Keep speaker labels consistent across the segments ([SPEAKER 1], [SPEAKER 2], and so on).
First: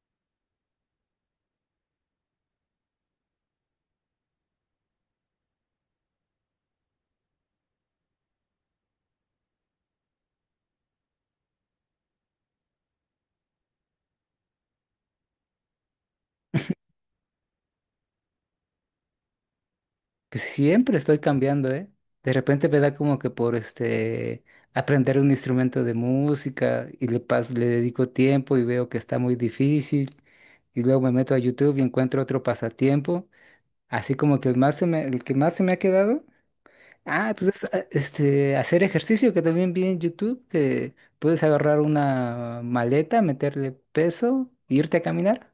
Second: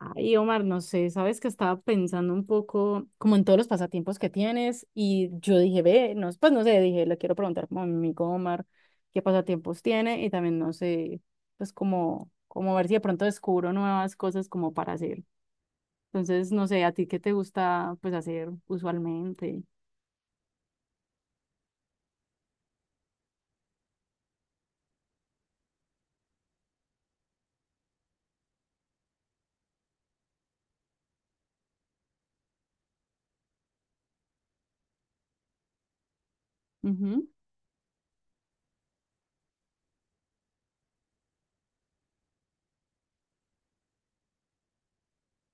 [SPEAKER 1] Ay, Omar, no sé, sabes que estaba pensando un poco como en todos los pasatiempos que tienes y yo dije, ve, no, pues no sé, dije, le quiero preguntar como a mi amigo Omar qué pasatiempos tiene y también no sé, pues como ver si de pronto descubro nuevas cosas como para hacer. Entonces, no sé, a ti qué te gusta pues hacer usualmente.
[SPEAKER 2] Que siempre estoy cambiando, ¿eh? De repente me da como que por este aprender un instrumento de música y le dedico tiempo y veo que está muy difícil y luego me meto a YouTube y encuentro otro pasatiempo, así como que el que más se me ha quedado,
[SPEAKER 1] Ujú.
[SPEAKER 2] este hacer ejercicio que también vi en YouTube que puedes agarrar una maleta, meterle peso, e irte a caminar.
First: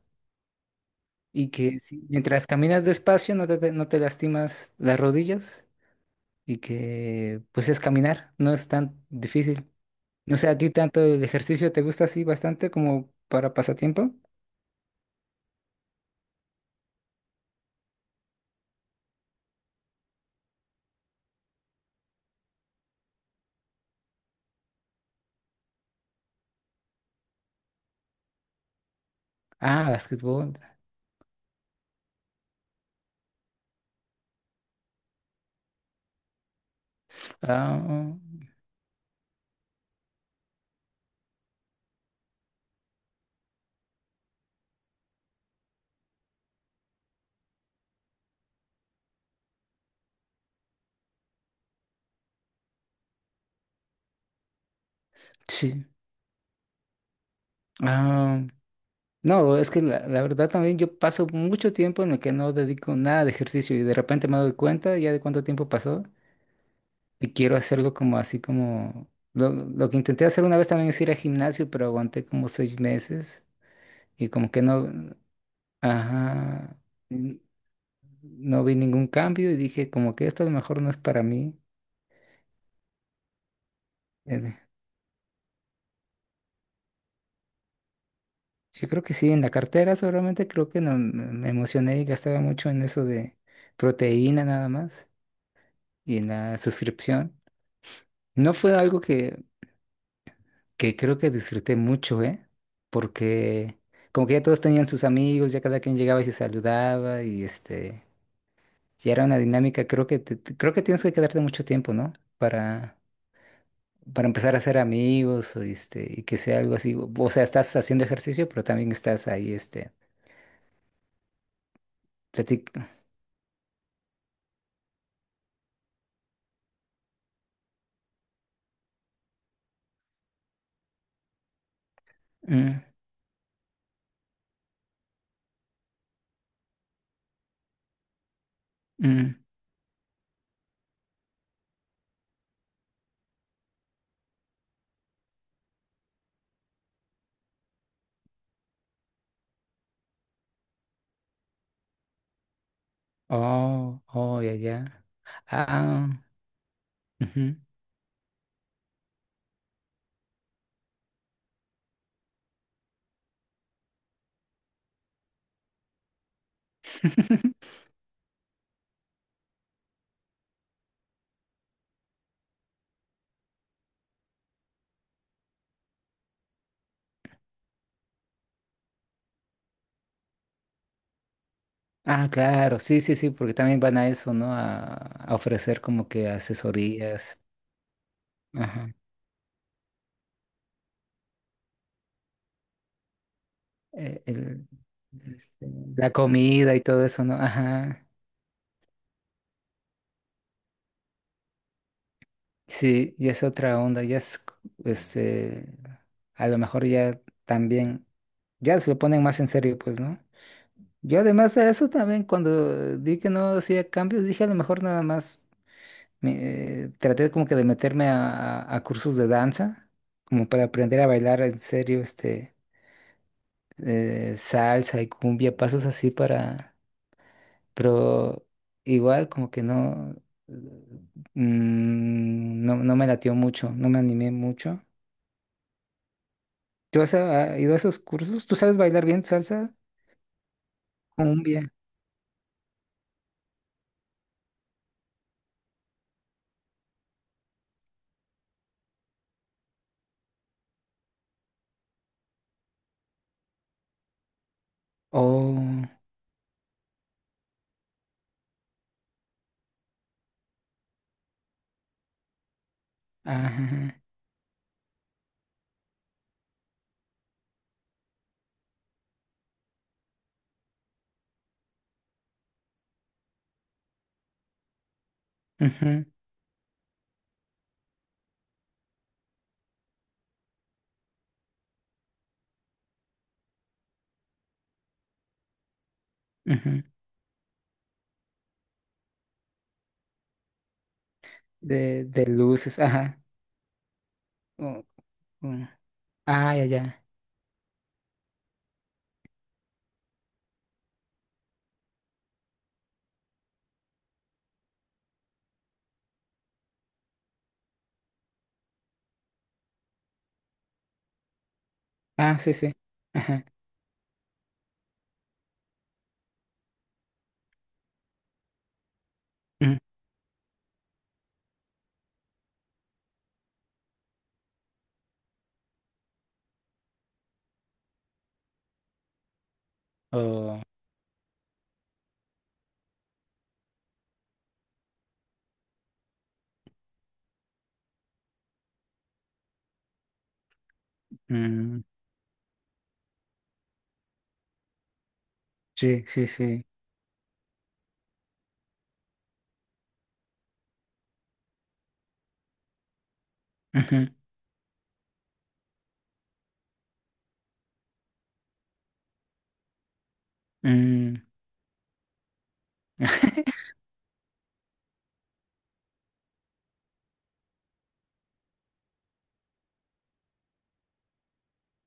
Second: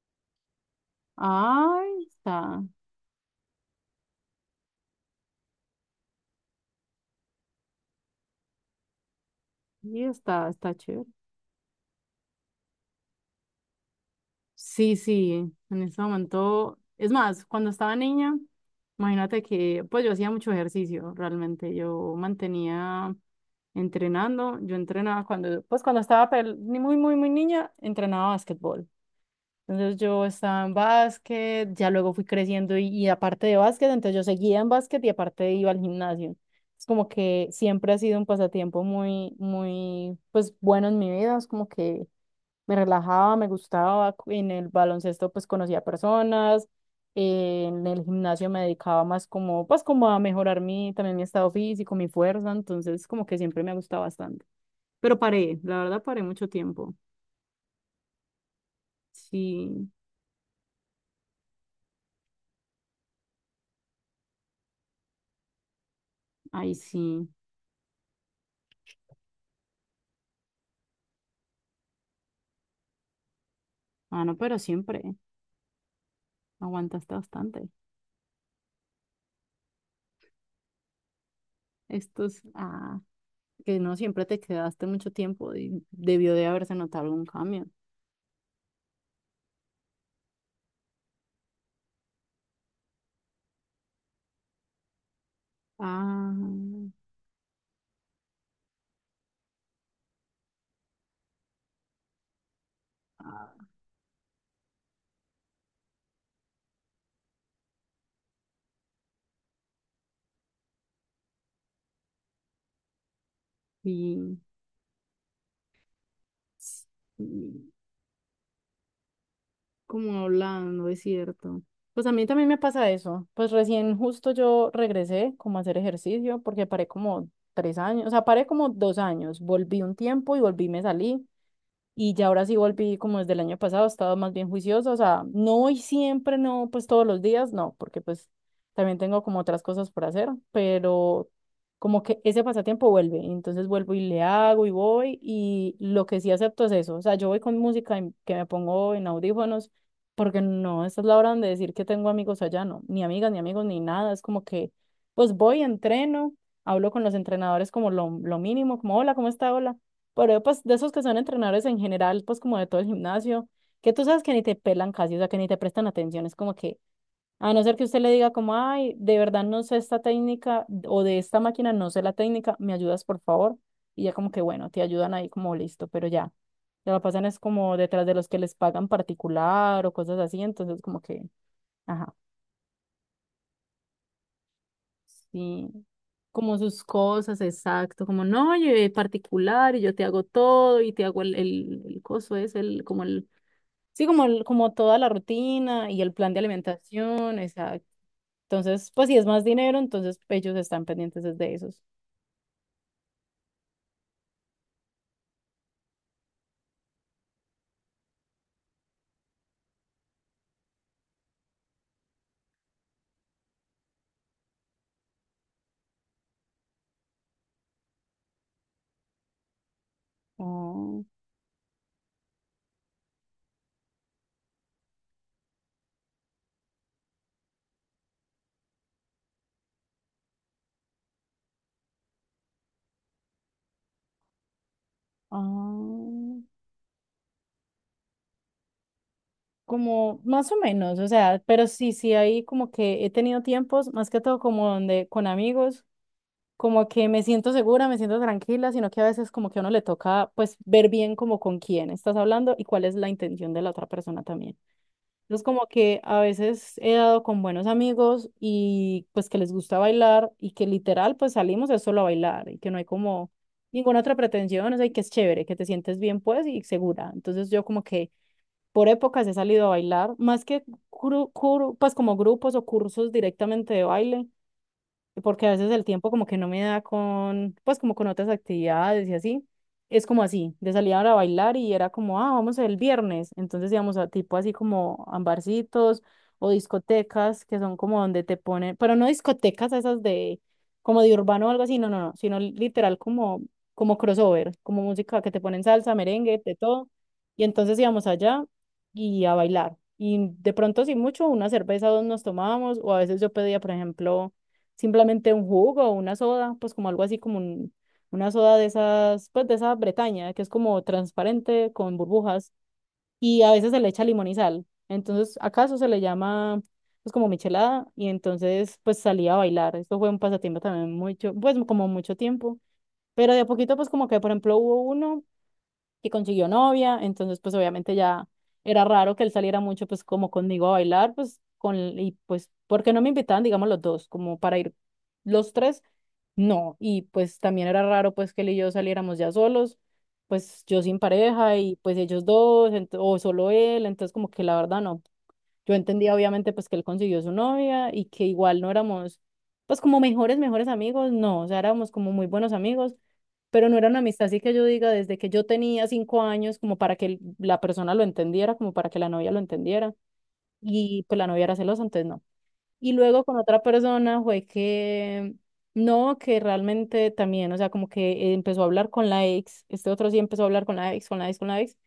[SPEAKER 2] Y que
[SPEAKER 1] Ay,
[SPEAKER 2] mientras
[SPEAKER 1] está,
[SPEAKER 2] caminas despacio no te lastimas las rodillas y que pues es caminar, no es tan difícil.
[SPEAKER 1] y
[SPEAKER 2] No sé,
[SPEAKER 1] está,
[SPEAKER 2] ¿a ti
[SPEAKER 1] está
[SPEAKER 2] tanto
[SPEAKER 1] chévere.
[SPEAKER 2] el ejercicio te gusta así bastante como para pasatiempo?
[SPEAKER 1] Sí, sí, en ese momento, es más, cuando estaba niña, imagínate que pues yo hacía mucho ejercicio, realmente, yo mantenía entrenando, yo entrenaba cuando, pues cuando estaba ni muy, muy, muy niña, entrenaba básquetbol.
[SPEAKER 2] Ah,
[SPEAKER 1] Entonces yo
[SPEAKER 2] básquetbol.
[SPEAKER 1] estaba en básquet, ya luego fui creciendo y aparte de básquet, entonces yo seguía en básquet y aparte iba al gimnasio. Es como que siempre ha
[SPEAKER 2] Ah,
[SPEAKER 1] sido un pasatiempo muy, muy, pues bueno en mi vida, es como que me relajaba, me gustaba. En el baloncesto pues conocía personas, en el gimnasio me dedicaba más como pues como a mejorar mi también mi estado físico, mi fuerza, entonces como que siempre me ha gustado bastante. Pero paré, la
[SPEAKER 2] sí.
[SPEAKER 1] verdad paré mucho tiempo.
[SPEAKER 2] Ah, no, es que
[SPEAKER 1] Sí,
[SPEAKER 2] la verdad también yo paso mucho tiempo en el que no dedico nada de ejercicio y de repente me doy cuenta ya de cuánto tiempo pasó
[SPEAKER 1] ahí sí.
[SPEAKER 2] y quiero hacerlo como así como... Lo que intenté hacer una vez también es ir al gimnasio, pero aguanté como seis meses
[SPEAKER 1] Ah,
[SPEAKER 2] y
[SPEAKER 1] no,
[SPEAKER 2] como
[SPEAKER 1] pero
[SPEAKER 2] que
[SPEAKER 1] siempre
[SPEAKER 2] no... Ajá.
[SPEAKER 1] aguantaste bastante.
[SPEAKER 2] No vi ningún cambio y dije como que esto a lo mejor no es para mí.
[SPEAKER 1] Estos, ah, que no siempre te
[SPEAKER 2] Eh,
[SPEAKER 1] quedaste mucho tiempo y debió de haberse notado algún cambio.
[SPEAKER 2] yo creo que sí, en la cartera seguramente creo que no, me emocioné y gastaba mucho en eso de proteína nada más y en
[SPEAKER 1] Ah,
[SPEAKER 2] la suscripción. No fue algo que creo que disfruté mucho, ¿eh?
[SPEAKER 1] ah,
[SPEAKER 2] Porque como que ya todos tenían sus amigos, ya cada quien llegaba y se saludaba y este, ya era una dinámica, creo que creo que tienes que quedarte mucho tiempo, ¿no? Para para
[SPEAKER 1] sí.
[SPEAKER 2] empezar a hacer amigos, o, este, y que sea algo así. O sea,
[SPEAKER 1] Sí,
[SPEAKER 2] estás haciendo ejercicio, pero también estás ahí, este,
[SPEAKER 1] como hablando, es cierto. Pues a mí también me
[SPEAKER 2] platic.
[SPEAKER 1] pasa eso. Pues recién justo yo regresé como a hacer ejercicio porque paré como 3 años, o sea, paré como 2 años, volví un tiempo y volví, me salí y ya ahora sí
[SPEAKER 2] Mm,
[SPEAKER 1] volví como desde el año pasado, he estado más bien juicioso, o sea, no voy siempre, no, pues todos los días, no, porque pues también tengo
[SPEAKER 2] mm.
[SPEAKER 1] como otras cosas por hacer, pero como que ese pasatiempo vuelve, y entonces vuelvo y le hago y voy y lo que sí acepto es eso, o sea, yo voy con música que me pongo en audífonos, porque no, esta es la hora donde decir que tengo amigos allá, no, ni amigas, ni amigos, ni
[SPEAKER 2] Oh,
[SPEAKER 1] nada, es
[SPEAKER 2] oh,
[SPEAKER 1] como
[SPEAKER 2] ya,
[SPEAKER 1] que
[SPEAKER 2] ya.
[SPEAKER 1] pues voy,
[SPEAKER 2] Ah,
[SPEAKER 1] entreno, hablo con los
[SPEAKER 2] ujú.
[SPEAKER 1] entrenadores como lo mínimo, como hola, ¿cómo está? Hola, pero pues de esos que son entrenadores en general, pues como de todo el gimnasio, que tú sabes que ni te pelan casi, o sea, que ni te prestan atención, es como que, a no ser que usted le diga como, ay, de verdad no sé esta técnica o de esta máquina no sé la técnica, me ayudas por favor, y ya como que bueno, te ayudan ahí como listo, pero ya, ya lo pasan es como detrás de los que les pagan particular o cosas así, entonces como que, ajá,
[SPEAKER 2] Ah, claro, sí, sí, sí, porque también van a eso, ¿no? A
[SPEAKER 1] sí,
[SPEAKER 2] ofrecer como que
[SPEAKER 1] como sus cosas,
[SPEAKER 2] asesorías,
[SPEAKER 1] exacto, como no, yo
[SPEAKER 2] ajá,
[SPEAKER 1] particular y yo te hago todo y te hago el coso es el, como el. Sí,
[SPEAKER 2] eh,
[SPEAKER 1] como,
[SPEAKER 2] el-
[SPEAKER 1] como toda la
[SPEAKER 2] este,
[SPEAKER 1] rutina y
[SPEAKER 2] la
[SPEAKER 1] el plan de
[SPEAKER 2] comida y todo eso, ¿no?
[SPEAKER 1] alimentación, exacto.
[SPEAKER 2] Ajá,
[SPEAKER 1] Entonces, pues si es más dinero, entonces ellos están pendientes desde esos.
[SPEAKER 2] sí, y es otra onda, ya es, este, a lo mejor ya también. Ya se lo ponen más en serio, pues, ¿no? Yo además de eso también cuando vi que no hacía cambios, dije a lo mejor nada más traté como que de meterme a cursos de danza, como para aprender
[SPEAKER 1] Oh,
[SPEAKER 2] a bailar en serio, este, salsa y cumbia, pasos así para, pero igual como que no, eh, no, no me latió mucho, no me animé mucho.
[SPEAKER 1] ah,
[SPEAKER 2] ¿Tú has ido a esos cursos? ¿Tú sabes bailar bien salsa?
[SPEAKER 1] como más o menos, o sea,
[SPEAKER 2] Cumbia.
[SPEAKER 1] pero sí, sí, ahí como que he tenido tiempos, más que todo como donde con amigos, como que me siento segura, me siento tranquila, sino que a veces como que a uno le toca pues ver bien como con quién estás hablando y cuál es la intención de la otra persona también. Entonces, como
[SPEAKER 2] Oh,
[SPEAKER 1] que a veces he dado con buenos amigos y pues que les gusta bailar y que literal pues salimos es solo a bailar y que no hay como ninguna
[SPEAKER 2] ajá.
[SPEAKER 1] otra pretensión, o sea, y que es chévere, que te sientes bien pues y segura. Entonces yo como que por épocas he salido a bailar, más que pues como grupos o cursos directamente de baile, porque a veces el
[SPEAKER 2] Ujú,
[SPEAKER 1] tiempo como que no me da con, pues como con otras actividades y así. Es como así, de salir ahora a bailar y era como, ah, vamos el viernes. Entonces íbamos a tipo así como a barcitos o
[SPEAKER 2] ujú.
[SPEAKER 1] discotecas que son como donde te ponen, pero no discotecas esas de como de urbano o algo así, no, no,
[SPEAKER 2] De,
[SPEAKER 1] no,
[SPEAKER 2] de
[SPEAKER 1] sino
[SPEAKER 2] luces,
[SPEAKER 1] literal
[SPEAKER 2] ajá.
[SPEAKER 1] como crossover, como
[SPEAKER 2] Oh,
[SPEAKER 1] música que te ponen
[SPEAKER 2] mm.
[SPEAKER 1] salsa, merengue,
[SPEAKER 2] Ah,
[SPEAKER 1] de
[SPEAKER 2] ya,
[SPEAKER 1] todo.
[SPEAKER 2] ya.
[SPEAKER 1] Y entonces íbamos allá y a bailar. Y de pronto, sin mucho, una cerveza o dos nos tomábamos, o a veces yo pedía, por ejemplo, simplemente un jugo o una soda, pues como algo así como una soda de esas, pues de esa Bretaña, que es como transparente con
[SPEAKER 2] Ah,
[SPEAKER 1] burbujas
[SPEAKER 2] sí, sí.
[SPEAKER 1] y
[SPEAKER 2] Ajá.
[SPEAKER 1] a veces se le echa limón y sal. Entonces, acaso se le llama pues como michelada y entonces pues salía a bailar.
[SPEAKER 2] Mm.
[SPEAKER 1] Esto fue un pasatiempo también mucho, pues como mucho tiempo, pero de a poquito pues como que por ejemplo hubo uno que consiguió novia, entonces pues obviamente ya era raro que él saliera mucho pues como
[SPEAKER 2] Oh,
[SPEAKER 1] conmigo a bailar, pues con y pues porque no me invitaban, digamos los dos, como para ir los tres no, y pues también era raro pues que él y yo saliéramos ya solos, pues yo sin pareja y
[SPEAKER 2] mm.
[SPEAKER 1] pues ellos dos, o solo él, entonces como que la verdad no. Yo
[SPEAKER 2] Sí,
[SPEAKER 1] entendía
[SPEAKER 2] sí,
[SPEAKER 1] obviamente
[SPEAKER 2] sí.
[SPEAKER 1] pues que él consiguió su novia y que igual no éramos pues como mejores amigos, no, o sea, éramos como muy buenos amigos, pero no era una
[SPEAKER 2] Ujú,
[SPEAKER 1] amistad así que yo diga desde que yo tenía 5 años como para que la persona lo entendiera, como para que la novia lo entendiera y pues
[SPEAKER 2] mm.
[SPEAKER 1] la novia era celosa, entonces no. Y luego con otra persona fue que no, que realmente también, o sea, como que empezó a hablar con la ex, este otro sí empezó a hablar con la ex, con la ex, con la ex,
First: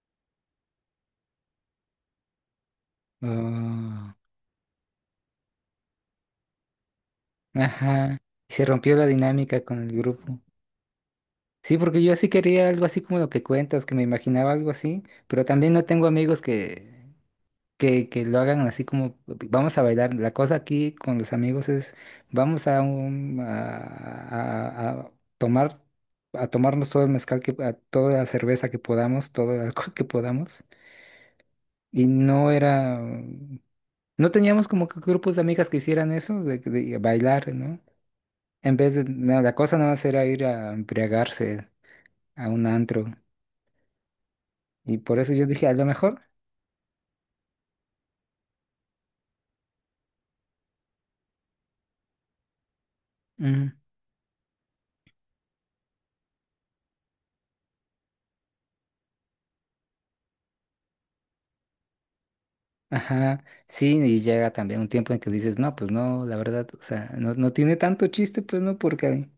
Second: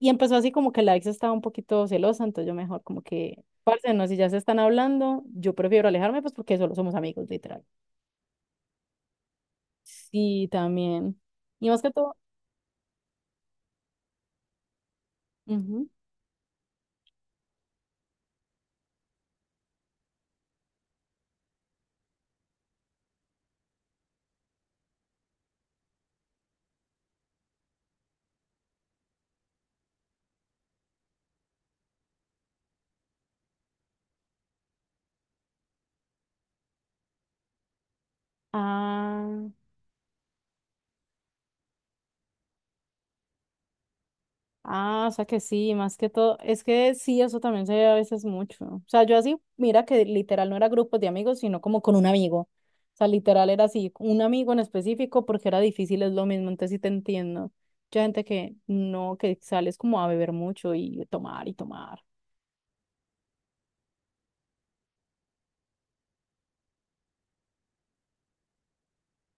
[SPEAKER 1] y empezó así como que la ex estaba un poquito celosa, entonces yo mejor como que, parce, no,
[SPEAKER 2] Oh,
[SPEAKER 1] si ya se están hablando, yo prefiero alejarme, pues porque solo somos amigos, literal.
[SPEAKER 2] ajá. Se rompió la dinámica con el grupo.
[SPEAKER 1] Sí, también. Y
[SPEAKER 2] Sí,
[SPEAKER 1] más que
[SPEAKER 2] porque
[SPEAKER 1] todo,
[SPEAKER 2] yo sí quería algo así como lo que cuentas, que me imaginaba algo así, pero también no
[SPEAKER 1] ujú.
[SPEAKER 2] tengo amigos que lo hagan así como vamos a bailar. La cosa aquí con los amigos es vamos a, un, a tomar a tomarnos todo el mezcal que a toda la cerveza que podamos, todo el alcohol que podamos. Y no teníamos como que grupos de amigas que hicieran eso de bailar, ¿no? En vez de no,
[SPEAKER 1] Ah.
[SPEAKER 2] la cosa nada más era ir a embriagarse a un antro. Y
[SPEAKER 1] Ah, o
[SPEAKER 2] por
[SPEAKER 1] sea
[SPEAKER 2] eso
[SPEAKER 1] que
[SPEAKER 2] yo dije, a
[SPEAKER 1] sí,
[SPEAKER 2] lo
[SPEAKER 1] más que
[SPEAKER 2] mejor.
[SPEAKER 1] todo, es que sí, eso también se ve a veces mucho. O sea, yo así, mira que literal no era grupos de amigos, sino como con un amigo. O sea, literal era
[SPEAKER 2] Mm.
[SPEAKER 1] así, un amigo en específico, porque era difícil, es lo mismo, entonces sí te entiendo. Mucha gente que no, que sales como a beber mucho y tomar y tomar.
[SPEAKER 2] Ajá, sí, y llega también un tiempo en que dices, no, pues no, la verdad, o sea, no, no tiene tanto chiste, pues no, porque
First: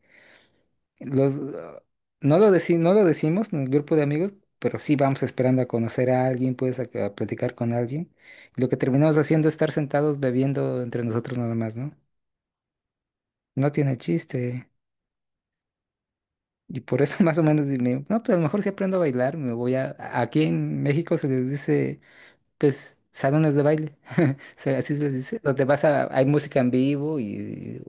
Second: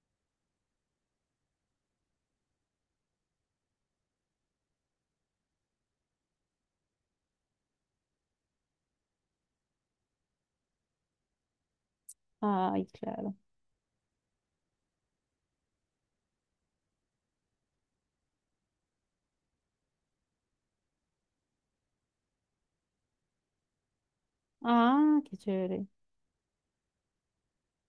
[SPEAKER 2] los, no lo deci- no lo decimos en el grupo de amigos, pero sí vamos esperando a conocer a alguien, pues a platicar con alguien. Y lo que terminamos haciendo es estar sentados bebiendo entre nosotros nada más, ¿no?
[SPEAKER 1] Ay, claro.
[SPEAKER 2] No tiene chiste. Y por eso más o menos dime, no, pues a lo mejor si aprendo a bailar, me voy aquí en México se les dice, pues, salones de baile sea, así se les
[SPEAKER 1] Ah, qué
[SPEAKER 2] dice, donde vas
[SPEAKER 1] chévere.
[SPEAKER 2] a, hay música en vivo y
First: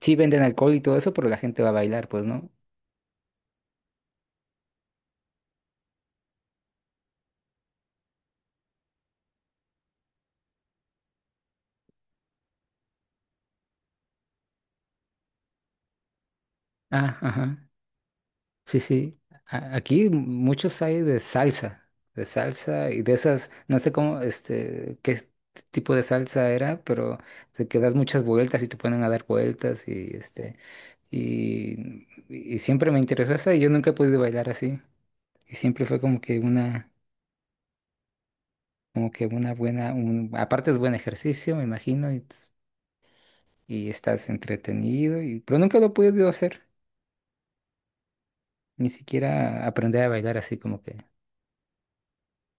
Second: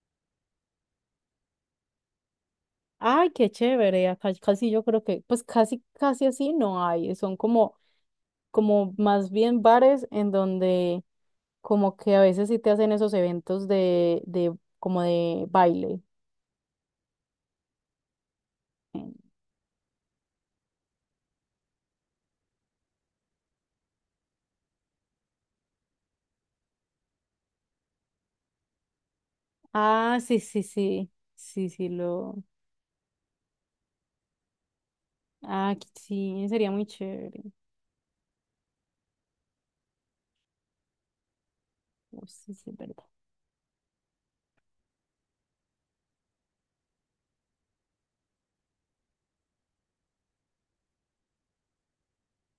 [SPEAKER 2] sí venden alcohol y todo eso, pero la gente va a bailar, pues, ¿no?
[SPEAKER 1] Ay, qué chévere. Acá casi yo creo que, pues casi, casi así no hay. Son como como más bien bares en donde como que a veces sí te hacen esos eventos de como de baile.
[SPEAKER 2] Ah, ajá. Sí,
[SPEAKER 1] Mm.
[SPEAKER 2] sí. Aquí muchos hay de salsa y de esas, no sé cómo, tipo de salsa era, pero te que das muchas vueltas y te ponen a dar vueltas y
[SPEAKER 1] Ah, sí,
[SPEAKER 2] este,
[SPEAKER 1] sí, sí, sí, sí,
[SPEAKER 2] y,
[SPEAKER 1] lo...
[SPEAKER 2] y siempre me interesó esa y yo nunca he podido bailar así. Y
[SPEAKER 1] Ah,
[SPEAKER 2] siempre fue
[SPEAKER 1] sí, sería muy chévere.
[SPEAKER 2] como que una buena, un, aparte es buen ejercicio, me imagino,
[SPEAKER 1] Oh, sí, sí, es verdad.
[SPEAKER 2] y estás entretenido, y, pero nunca lo he podido hacer. Ni siquiera aprender a bailar así como que,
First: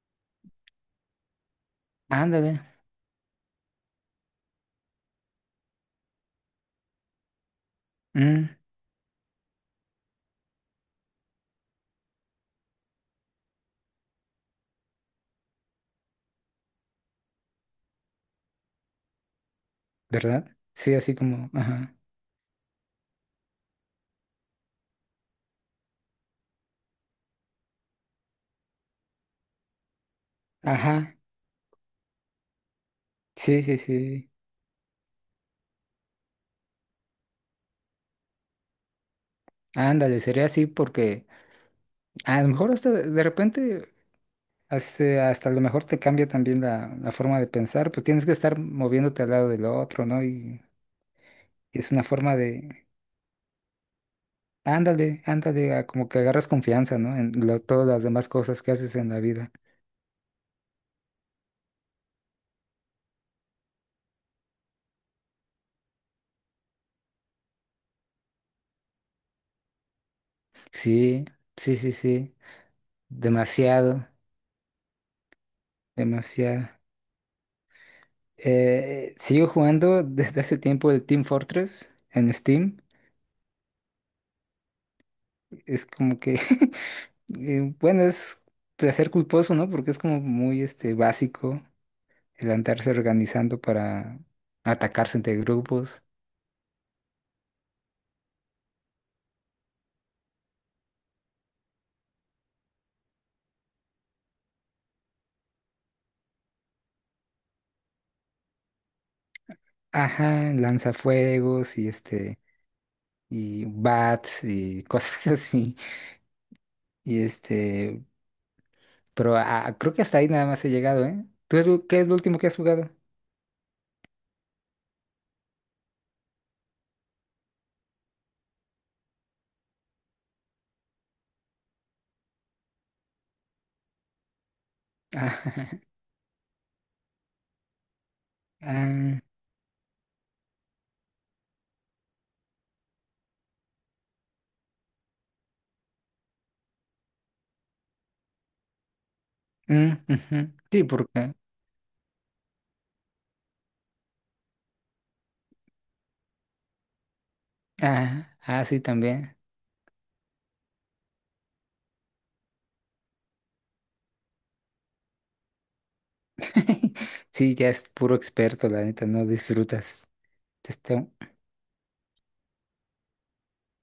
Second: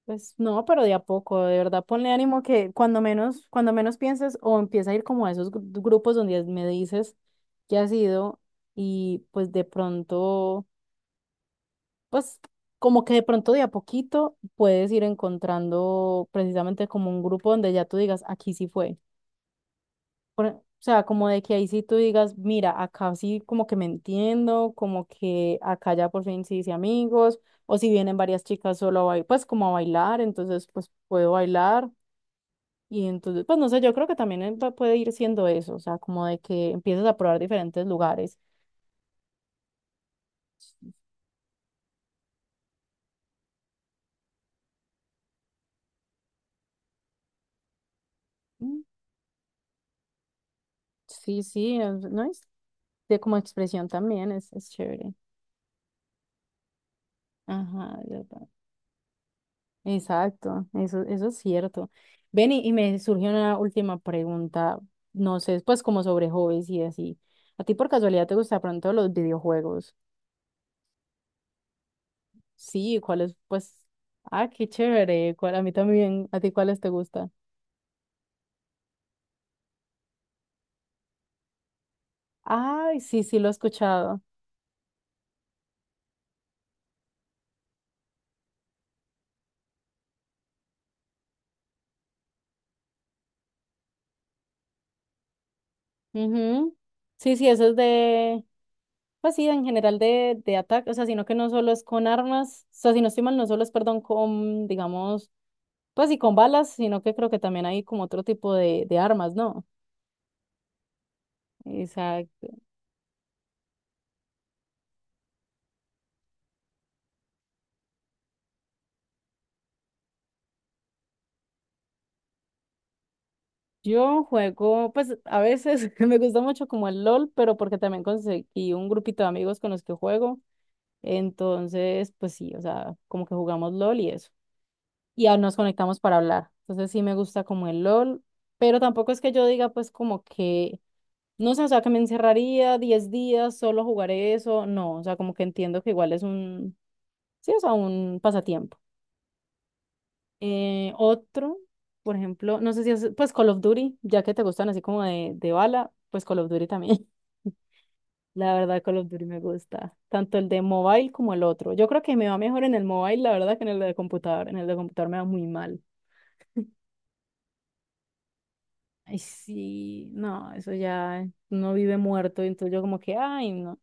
[SPEAKER 1] Pues no, pero de a poco, de verdad, ponle ánimo
[SPEAKER 2] ándale,
[SPEAKER 1] que cuando menos pienses o empieza a ir como a esos grupos donde me dices que has ido
[SPEAKER 2] mm,
[SPEAKER 1] y pues de pronto... pues como que de pronto de a poquito puedes ir encontrando precisamente como un grupo donde ya tú digas, aquí sí fue.
[SPEAKER 2] ¿verdad?
[SPEAKER 1] O
[SPEAKER 2] Sí,
[SPEAKER 1] sea,
[SPEAKER 2] así
[SPEAKER 1] como de
[SPEAKER 2] como,
[SPEAKER 1] que ahí sí tú
[SPEAKER 2] ajá,
[SPEAKER 1] digas, mira, acá sí como que me entiendo, como que acá ya por fin sí hice amigos, o si vienen varias chicas solo a bailar, pues como a bailar, entonces pues
[SPEAKER 2] ajá,
[SPEAKER 1] puedo bailar. Y entonces, pues
[SPEAKER 2] sí,
[SPEAKER 1] no
[SPEAKER 2] sí,
[SPEAKER 1] sé, yo creo que
[SPEAKER 2] sí,
[SPEAKER 1] también puede ir siendo eso, o sea, como de que empiezas a probar diferentes lugares.
[SPEAKER 2] ándale, sería así porque a lo mejor hasta de repente, hasta, hasta a lo mejor te cambia también la forma de pensar, pues tienes que estar
[SPEAKER 1] Mm,
[SPEAKER 2] moviéndote al lado del otro, ¿no?
[SPEAKER 1] sí,
[SPEAKER 2] Y es una
[SPEAKER 1] no
[SPEAKER 2] forma
[SPEAKER 1] es
[SPEAKER 2] de,
[SPEAKER 1] de como expresión también, es chévere.
[SPEAKER 2] ándale, ándale, a como que agarras confianza, ¿no? En
[SPEAKER 1] Ajá,
[SPEAKER 2] todas las demás cosas que haces en la vida.
[SPEAKER 1] exacto, eso es cierto. Ven y me surgió una última pregunta, no sé, pues como sobre hobbies y así. ¿A ti por casualidad te gusta pronto los videojuegos?
[SPEAKER 2] Sí, sí, sí, sí,
[SPEAKER 1] Sí, ¿cuáles? Pues,
[SPEAKER 2] demasiado,
[SPEAKER 1] ah, qué chévere, ¿cuál? A mí también, ¿a ti
[SPEAKER 2] demasiado.
[SPEAKER 1] cuáles te gustan?
[SPEAKER 2] Sigo jugando desde hace tiempo el Team Fortress en Steam.
[SPEAKER 1] Ay, sí, sí, lo he escuchado.
[SPEAKER 2] Es como que, bueno, es placer culposo, ¿no? Porque es como muy este, básico el andarse organizando para atacarse entre grupos.
[SPEAKER 1] Ujú. Sí, sí, eso es de, pues sí, en general de ataque, o sea, sino que no solo es con armas, o sea, si no estoy mal, no solo es, perdón, con, digamos pues y con balas, sino que creo que también hay como otro tipo de armas, ¿no?
[SPEAKER 2] Ajá, lanzafuegos y este,
[SPEAKER 1] Exacto.
[SPEAKER 2] y bats y cosas así. Y este, pero creo que hasta ahí nada más he llegado, ¿eh? ¿Tú qué es lo último que has jugado?
[SPEAKER 1] Yo juego, pues a veces me gusta mucho como el LOL, pero porque también conseguí un grupito de amigos con los que juego. Entonces, pues sí, o sea, como que jugamos LOL y eso. Y ya nos conectamos para hablar. Entonces sí me gusta como el LOL, pero tampoco es
[SPEAKER 2] Ah, ah,
[SPEAKER 1] que yo diga pues como que, no sé, o sea, que me encerraría 10 días, solo jugaré eso. No, o sea, como que entiendo que igual es un, sí, o sea, un pasatiempo.
[SPEAKER 2] mm, ujú. Sí, porque
[SPEAKER 1] Otro, por ejemplo, no sé si es, pues Call of Duty, ya que te gustan así como de bala, pues Call of Duty también.
[SPEAKER 2] Ah,
[SPEAKER 1] La
[SPEAKER 2] ah, sí,
[SPEAKER 1] verdad, Call of Duty
[SPEAKER 2] también.
[SPEAKER 1] me gusta, tanto el de mobile como el otro. Yo creo que me va mejor en el mobile, la verdad, que en el de computador. En el de computador me va muy mal.
[SPEAKER 2] Sí, ya es puro experto, la neta,
[SPEAKER 1] Ay,
[SPEAKER 2] no
[SPEAKER 1] sí,
[SPEAKER 2] disfrutas.
[SPEAKER 1] no, eso
[SPEAKER 2] Te
[SPEAKER 1] ya no vive muerto, entonces yo como que, ay, no.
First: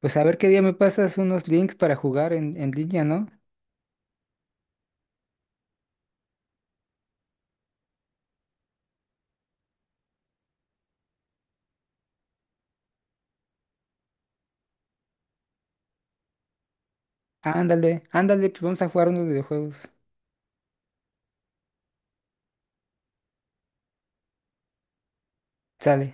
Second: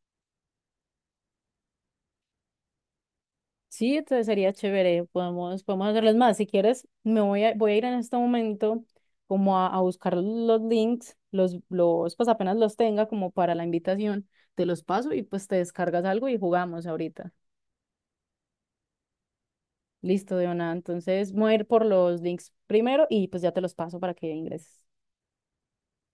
[SPEAKER 2] Pues a ver qué día me pasas unos links para jugar en línea, ¿no?
[SPEAKER 1] Sí, entonces sería chévere, podemos, podemos hacerlas más. Si quieres, me voy a, voy a ir en este momento como a buscar los links, pues apenas los tenga como para la invitación, te los paso y pues te descargas algo y jugamos ahorita.
[SPEAKER 2] Ándale, ándale, pues vamos a jugar unos videojuegos.
[SPEAKER 1] Listo, Diona. Entonces, voy a ir por los links primero y pues ya te los paso para que ingreses.
[SPEAKER 2] Sale.